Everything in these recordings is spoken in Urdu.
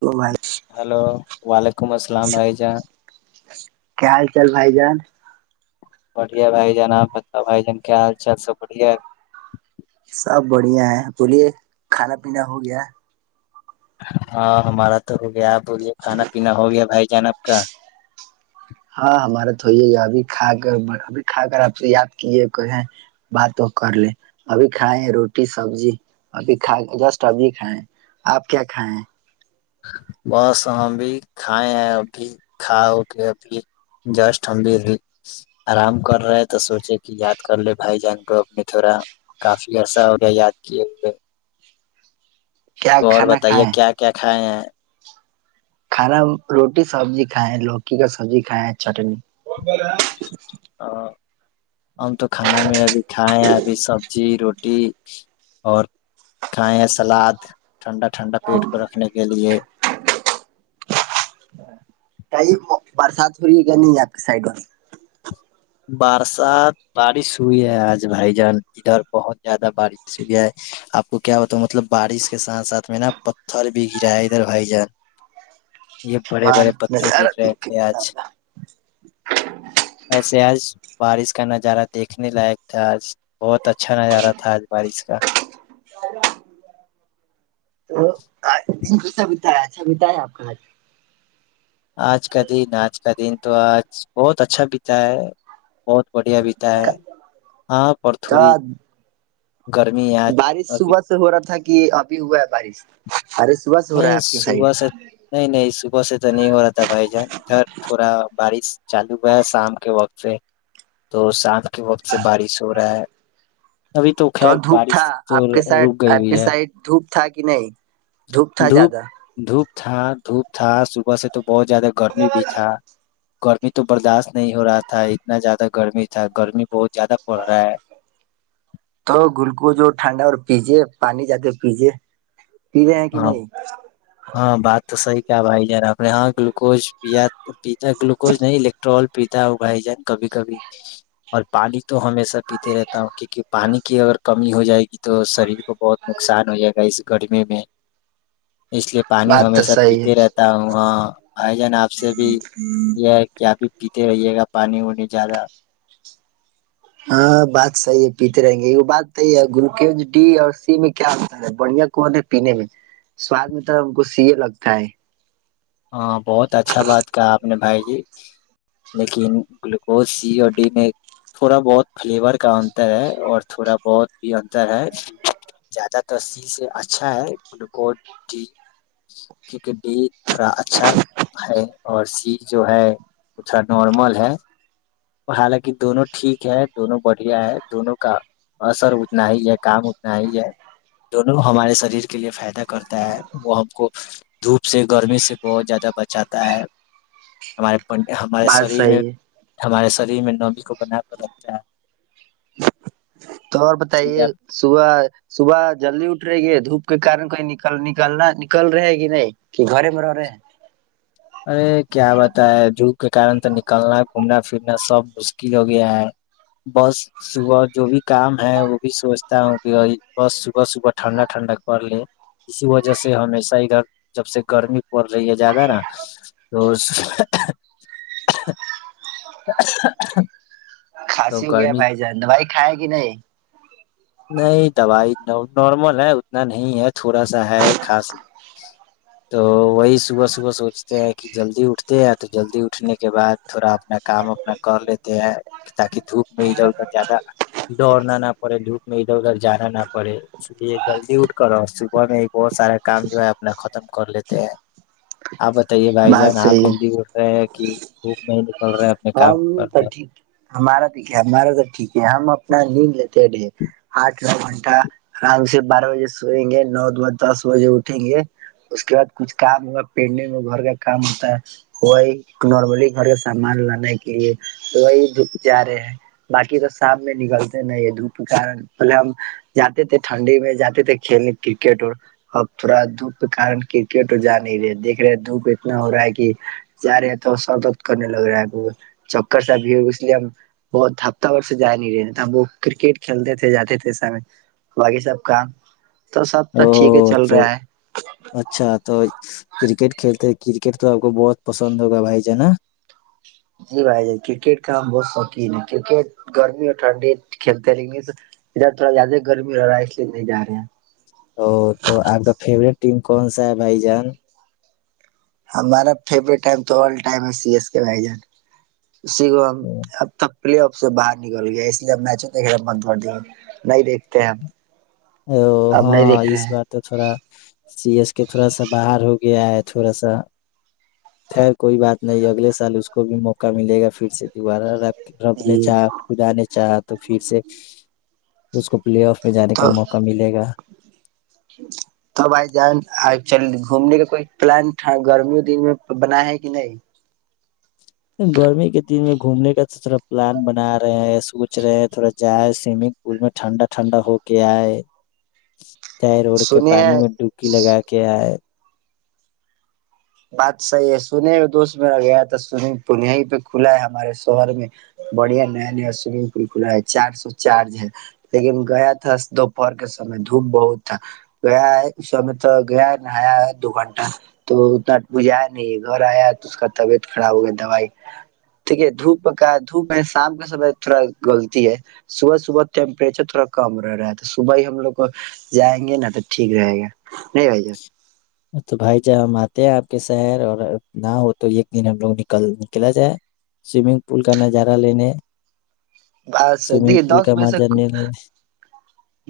تو بھائی ہلو والک [inaudible] لیکم السلام بھائی جان [unintelligible] کیا حال چال بھائی جان [unintelligible] بڑیا بھائی جان آپ بتا بھائی جان کیا حال چال س بڑیا ہے سب بڑھیا ہے بولیے کھانا پینا ہو گیا ہاں ہمارا تو ہو گیا اب ہو کانا پینا ہو گیا بھائی جانہ ککا ہاں ہمارا تو یہ ہے ابھی کھا کر ابھی کھا کر آپ سے یاد کیے کہ بات تو کر لے ابھی کھائے روٹی سبزی ابھی کھا جسٹ ابھی کھائےیں آپ کیا کھائے ہیں بس ہم بھی کھائے ہیں ا بھی کھا ہو کے ا بھی جسٹ ہم بھی آرام کر رہے ہیں تو سوچے کہ یاد کر لے بھائی جان کو اپ نے تھوڑا کافی عرصہ ہو گیا یاد کیے ہوئے کیا تو اور کھانا بتائیے کھائے کیا کیا ہ کھانا روٹی سبزی کھائےیں لوکی کا سبزی کھائےیں چٹنی ا ہم تو کھانا میں ابھی کھائائے ابھی سبزی روٹی اور کھائیں سلاد ٹھنڈا ٹھنڈا پیٹ کو رکھنے کے لیے کئی برسات ہو رہی ہے کہ نہیں آپ کے سائڈ میں بارسات بارس سئی ہے آج بھائی جان ادھر بہت زیادہ بارش ہو گیا ہے آپ کو کیا بتاؤ مطلب بارش کے ساتھ ساتھ میں نا پتھر بھی گرا ہے ادھر بھائی جان یہ ہ بڑے بڑے پتھر نارا د گر رہے تھے آج ب ویسے آج بارش کا نظارہ دیکھنے لائق تھا بہت اچھا نظارہ تھا آج بارش کا تو سا بتایا اچھا بتایا آپ کا ہج آج کا دن آج کا دن تو آج بہت اچھا بتا ہے بہت بڑھیا بیتا ہے ہاں پر تھوڑی گرمی بارش آج صبح سے ہو رہا تھا کہ ابھی ہوا ہے بارش ارے صبح سے ہو رہا ہے نہیں آپ کی صب سائڈ سے نہیں نہیں سب بے تو نہیں ہو رہا تھا بھائی جان ادھر تھوڑا بارش چالو ہوا ہے شام کے وقت سے تو شام کے وقت سے بارش رہا ہے ابھی تو خیر دھوپ بارش تھا تو رک گئی ہوئی ہے تھااک نہیں تھا دھوپ زیادہ دھوپ تھا دھپ تھا صبح سے تو بہت زیادہ گرمی بھی تھا گرمی تو برداشت نہیں ہو رہا تھا اتنا زیادہ گرمی تھا گرمی بہت زیادہ پڑ رہا ہے تو گلکوز ٹھنڈا اور پیجے پانی جد پییے ہاں ہاں بات تو سی کیا بھائی جان اپنے یہاں گلوکوز پیا پیتا گلوکوز نہیں الیکٹرول پیتا ہو بھائی جان کبھی کبھی اور پانی تو ہمیشہ پیتے رہتا ہوں کیونکہ پانی کی اگر کمی ہو جائے گی تو شریر کو بہت نقصان ہو جائے گا اس گرمی میں اس لیے پانی بات تو ہمیشہ صحیح ہے پیتے رہتا ہوں ہ بائی جان آپ سے بھی یہ ہے کہ ابھی پیتے رہیے گا پانی وانی زیادہ ہاں بات صحیح ہے پیتے رہیں گے یہ بات صحی ہے گلوکز ڈی اور سی میں کیا آتا ہے بڑھیا کون ہے پینے میں سواد میں تو ہم کو سی یہ لگتا ہے ہاں بہت اچھا بات کہا آپ نے بھائی جی لیکن گلوکوز سی اور ڈی میں تھوڑا بہت فلیور کا انتر ہے اور تھوڑا بہت بھی انتر ہے زیادہ تر سی سے اچھا ہے گلوکوز ڈی کیونکہ ڈی تھڑا اچھا ہے اور سی جو ہے وہ تھوڑا نارمل ہے اور حالانکہ دونوں ٹھیک ہے دونوں بڑھیا ہے دونوں کا اثر اتنا ہی ہے کام اتنا ہی ہے دونوں ہمارے شریر کے لیے فائدہ کرتا ہے وہ ہم کو دھوپ سے گرمی سے بہت زیادہ بچاتا ہے ہمارے ہمارے بات شریر میں صحیح ہے ہمارے سری میں نوبی کو بنا کر رکھتا ہے تو اور اس بتائیے لیے صبح صبح جلدی اٹ رہی گ دھوپ کے کن کوئی نکل نکلنا نکل رہے ہے کہ نہیں کہ گھرے میں رہ رہے ہیں ارے کیا بت ہے جھوک کے کارن تو نکلنا گھومنا پھرنا سب مشکل ہو گیا ہے بس صبح جو بھی کام ہے وہ بھی سوچتا ہوں کہ بس صبح صبح ٹھنڈا ٹھنڈا پڑ لے اسی وجہ سے ہمیشہ ادھر جب سے گرمی پڑ رہی ہے زیادہ نا تو کھسی ہو گیا گرمی بھائی جان بھائی کائے کہ نہیں نہیں دوائی نارمل ہے اتنا نہیں ہے تھوڑا سا ہے خاص تو وہی صبح صبح سوچتے ہیں کہ جلدی اٹھتے ہیں تو جلدی اٹھنے کے بعد تھوڑا اپنا کام اپنا کر لیتے ہیں تاکہ دھوپ میں ہی جدہ زیادہ دوڑنا نہ پڑے دھوپ میں ادھر ادھر جانا نہ پڑے اس لیے جلدی اٹھ کر اور صبح میں بہت سارا کام جو ہے اپنا ختم کر لیتے ہیں آپ تو یہ بھائی بات جان آپ صحیح ہے۔ جلدی گٹ رہے ہیں کہ وہ م ہم س ٹھیک ہمارا ٹھیک ہے ہمارا تو ٹھیک ہے ہم نان نین لے ڈے آ دو گھنٹہ آرام سے بارہ بجے سوئیں گے نو ب دس بجے اٹھیں گے اس کے بعد کچھ کام ہو پین میں گھر کا کام ہوتا ہے وہ نارملی گھر کا سامان لانا ے تو وہی دھپ جا رہے ہیں باقی تو شام میں نکلتے نہیں دھوپ کے کارن پہلے ہم جاتے تھے ٹھنڈی میں جاتے تھے کھیلنے کرکٹ اور اب تھوڑا دھوپ کے کن کرکٹ اور جا نہیں رہے دھ رہے دھوپ اتنا ہو رہا ہے کہ جا رہے ہے تو سردد کرنے لگ رہا ہے چکر سا بھی ہوگ اس لیے ہم بہت ہفتہ وور سے جا نہیں رہے تھ ہم وہ کرکٹ کھیلتے تھے جاتے تھے سے باقی سب کام تو سب تو او ٹھیک ہے چل تو رہا ہے اچھا تو کرکٹ کھیلتے کرکٹ تو آپ کو بہت پسند ہوگا بھائی جانا جی بھائی ج کرکٹ کا ہم بہت شوقین ہے کرکٹ گرمی اور ٹھنڈی کھیلتے ہیں لیکن ادھر تھوڑا زیادہ گرمی رہ رہا ہے اس لیے نہیں جا رہے ہیں ا تو آپ کا فیوریٹ ٹیم کون سا ہے بھائی جان ہمارا فورٹ ٹم تو ٹم ہے سی ایس کے ب جان سگو ہم پلے آف سے باہر نکل گیا اس لیے ہم میچوں دیکھنے مند پ گیا نہیں دیکتے ہیں ہم او اب نہیں ہاں دیکھ اس رہے ہیں بات تو تھوڑا سیریس کہ تھوڑا سا باہر ہو گیا ہے تھوڑا سا خیر کوئی بات نہیں اگلے سال اس کو بھی موقع ملے گا پھر سے دوبارہ رب نے جی چاہا کھدانے چاہ تو پھر سے اسس کا پلی آف ہے ج تو م تو بائی ج آئی چل گھومنے کا کوئی پلان گرمیوں دن میں بنا ہے کہ نہیں گرمی کے دن میں گھومنے کا تھوڑا پلان بنا رہے ہیں سوچ رہے ہیں تھوڑا جائے سوئمنگ پول میں ٹھنڈا ٹھنڈا ہو کے آئے نہر نہر اور کے سنے پانی میں ڈبکی لگا کے ائے بات صحی ہے سنے ہو دوست میرا گیا تھا سوئمنگ پول یہیں پہ کھلا ہے ہمارے شہر میں بڑھیا نیا نیا سوئمنگ پل کھلا ہے چار سو چارج ہے لیکن گیا تھا دوپہر کے سمے دھوپ بہت تھا گیا ہے اس سے تو گیا ہے ن آیا دو گھنٹہ تو انا بجایا نہیں ہے گھر آیا تو اس کا طبیعت خراب ہو گیا دوائی ٹھ ہے دھوپ کا دھوپ میں شام کے سمے تھوڑا غلتی ہے صبح صبح ٹیمپریچر تھوڑا کم رہ رہا ہے تو صبح ہی ہم لوگ جائیں گے نا تو ٹھیک رہے گا نہیں بھائی تو بھائی جہ ہم آتے ہیں آپ کے شہر اور نہ ہو تو ایک دن ہم لوگ نکل نکلا جائے سوئمنگ پول کا نظارہ لینے بس سوئمنگ دیک پول دس کا بجے مزہ تک لینے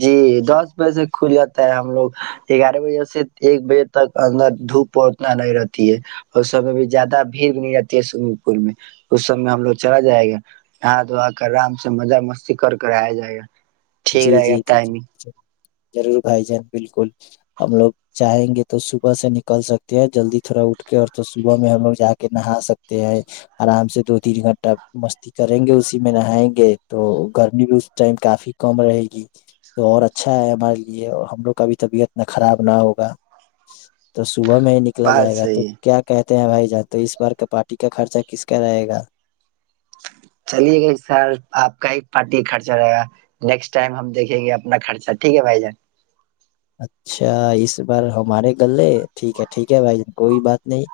جی دس بجے سے کھل جاتا ہے ہم لوگ گیارہ بجے سے ایک بجے تک اندر دھوپ پتنا نہیں رہتی ہے اس سمے بھی زیادہ بھیڑ بھی نہیں رہتی ہے سوئمنگ پل میں اس سمے ہم لوگ چلا جائے گا ہا دھو کر آرام سے مزہ مستی کر کر آیا جائے گا ٹھیک جی رہے جی گا جی ج ٹائمنگ [unintelligible] ضرور بھائی جان بالکل ہم لوگ جاہیں گے تو صبح سے نکل سکتے ہیں جلدی تھوڑا اٹھ کے اور تو صبح میں ہم لوگ جا کے نہا سکتے ہیں آرام سے دو تین گھنٹہ مستی کریں گے اسی میں نہائیں گے تو گرمی بھی اس ٹائم کافی کم رہے گی تو اور اچھا ہے ہمارے لیے اور ہم لوگ کا بھی طبیعت نہ خراب نہ ہوگا تو صبح میں ہی نکلا بات جائے گا تو صحیح ہے کیا کہتے ہیں بھائی جان تو اس بار کا پارٹی کا خرچہ کس کا رہے گا چلیے گا سر آپ کا ہی پارٹی خرچہ رہے گا نیکسٹ ٹائم ہم دیکھیں گے اپنا خرچہ ٹھیک ہے بھائی جان اچھا اس بار ہمارے گلے ٹھیک ہے ٹھیک ہے بھائی جان کوئی بات نہیں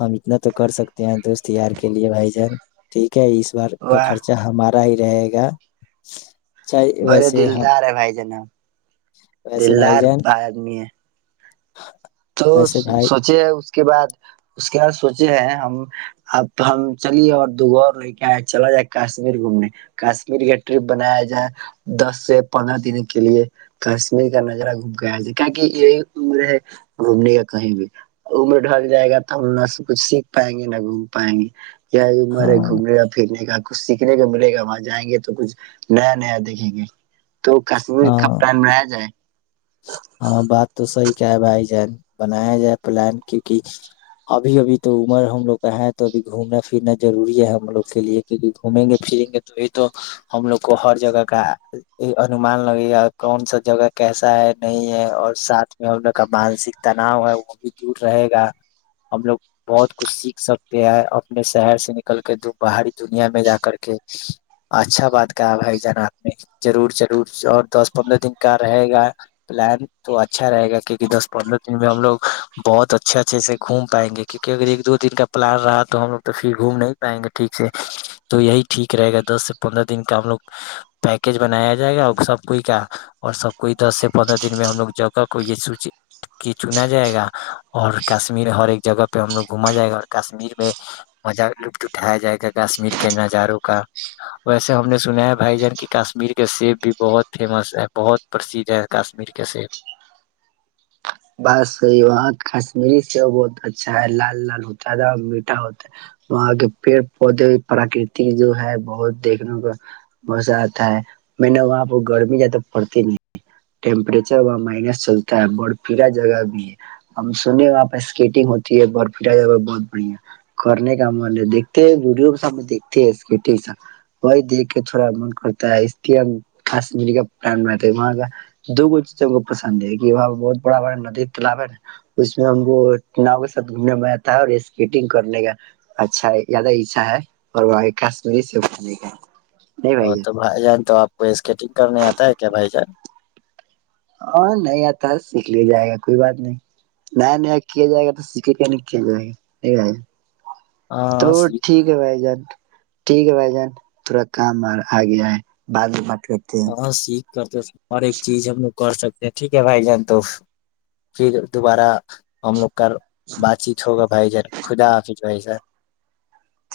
ہم اتنا تو کر سکتے ہیں دوست یار کے لیے بھائی جان ٹھیک کیا اس بار کا واہ خرچہ ہمارا ہی رہے گا چاہے برے ویسے ہم دلدار ہے بھائی جان اپ ویسے بھائی دللہار جان بائی آدمی ہے تو ویسے بھائی سوچے اس کے بعد اس کے بعد سوچے ہیں ہم اب ہم چلیے اور دوغور لے کے آئے چلا جائے کشمیر گھومنے کاشمیر کا ٹرپ بنایا جائے دس سے پندرہ دن کے لیے کشمیر کا نظارہ گھوم کے آیا جائے کی کہ یہی عمر ہے گھومنے یا کہیں بھی عمر ڈھک جائے گا تو ہم نہ کچھ سیکھ پائیں گے نہ گھوم پائیں گے مارے گھوم ہاں یا پھرنے کا کچھ سیکھنے کو ملے گا وہاں جائیں گے تو کچھ نیا نیا دیکھیں گے تو کشمیر کا ہاں پلان بنایا جائے ہاں بات تو سی کہ ہے بھائی جان بنایا جائے پلان کیوںکہ ابھی ابھی تو عمر ہم لوگ کا ہے تو ابھی گھومنا پھرنا روری ہے ہم لوگ کے لیے کیوںکہ گھومیں گے پھریں گے تو یہ تو ہم لوگ کو ہر جگہ کا انمان لگے گا کون سا جگہ کیسا ہے نہیں ہے اور ساتھ میں ہم لوگ کا مانسک تناؤ ہے وہ بھی دور رہے گا ہم لوگ بہت کچھ سیکھ سکتے ہیں اپنے شہر سے نکل کے باہری دنیا میں جا کر کے اچھا بات کابھائی جنات میں ضرور چ اور دس پندرہ دن کا رہے گا پلان تو اچھا رہے گا کیوںکہ دس پندرہ دن میں ہم لوگ بہت اچھے اچھے سے گھوم پائیں گے کیوںک کہ اگر ایک دو دن کا پلان رہا تو ہم لوگ تو پھر گھوم نہیں پائیں گے ٹھیک سے تو یہی ٹھیک رہے گا دس سے پندرہ دن کا ہم لوگ پیکیج بنایا جائے گا سب کوئی کا اور سب کوئی دس سے پندرہ دن میں ہم لوگ جگہ کو یہ سو کی چنا جائے گا اور کشمیر ہر ایک جگہ پہ ہم لوگ گھوما جائے گا اور کشمیر میں مزا لطف اٹھایا جائے گا کشمیر کے نظاروں کا ویسے ہم نے سنا ہے بھائی جان کی کشمیر کے سیب بھی بہت فیمس ہے بہت پرسدھ ہے کشمیر کے سیب بسی وہاں کشمیری سے بہت اچھا ہے لال لال ہوتا ہے تھا میٹھا ہوتا ہے وہاں کے پیڑ پودے بھی پراکرت جو ہے بہت دیکھنے کا مزہ آتا ہے میں نے وہاں پہ گرمی جیاد پڑتی نہیں ٹیمپریچر وہاں مائنس چلتا ہے پا جگہ بھی ہے ہم سنے وہاں پہ اسکیٹنگ ہوتی ہے بڑا بڑا ندی تالاب ہے اس میں ہم کو ناؤ کے ساتھ گھومنے میں آتا ہے اور اسکیٹنگ کرنے کا اچھا زیادہ اچھا ہے اور وہ کاشمیری سےھنے کا ا تو بھائی جان تو آپ کو اسکیٹنگ کرنے آتا ہے کیا بھائی جان ہاں نہیں آتا سیکھ لیا جائے گا کوئی بات نہیں نیا نیا کیا جائے گا تو سیکھے کے نہیں کیا جائے گا نہیں ب تو ہاں سیکھ ٹھیک ہے بھائی جان ٹھیک ہے بھائی جان تھورا کام اور آگے آئے بعد کرتے ہاں سیکھ کرتے تھ ہر ایک چیز ہم لوگ کر سکتے ہیں ٹھیک ہے بھائی جان تو پھر دوبارہ ہم لوگ کر بات چیت ہوگا بھ ج خدا آافظ ب س اٹھ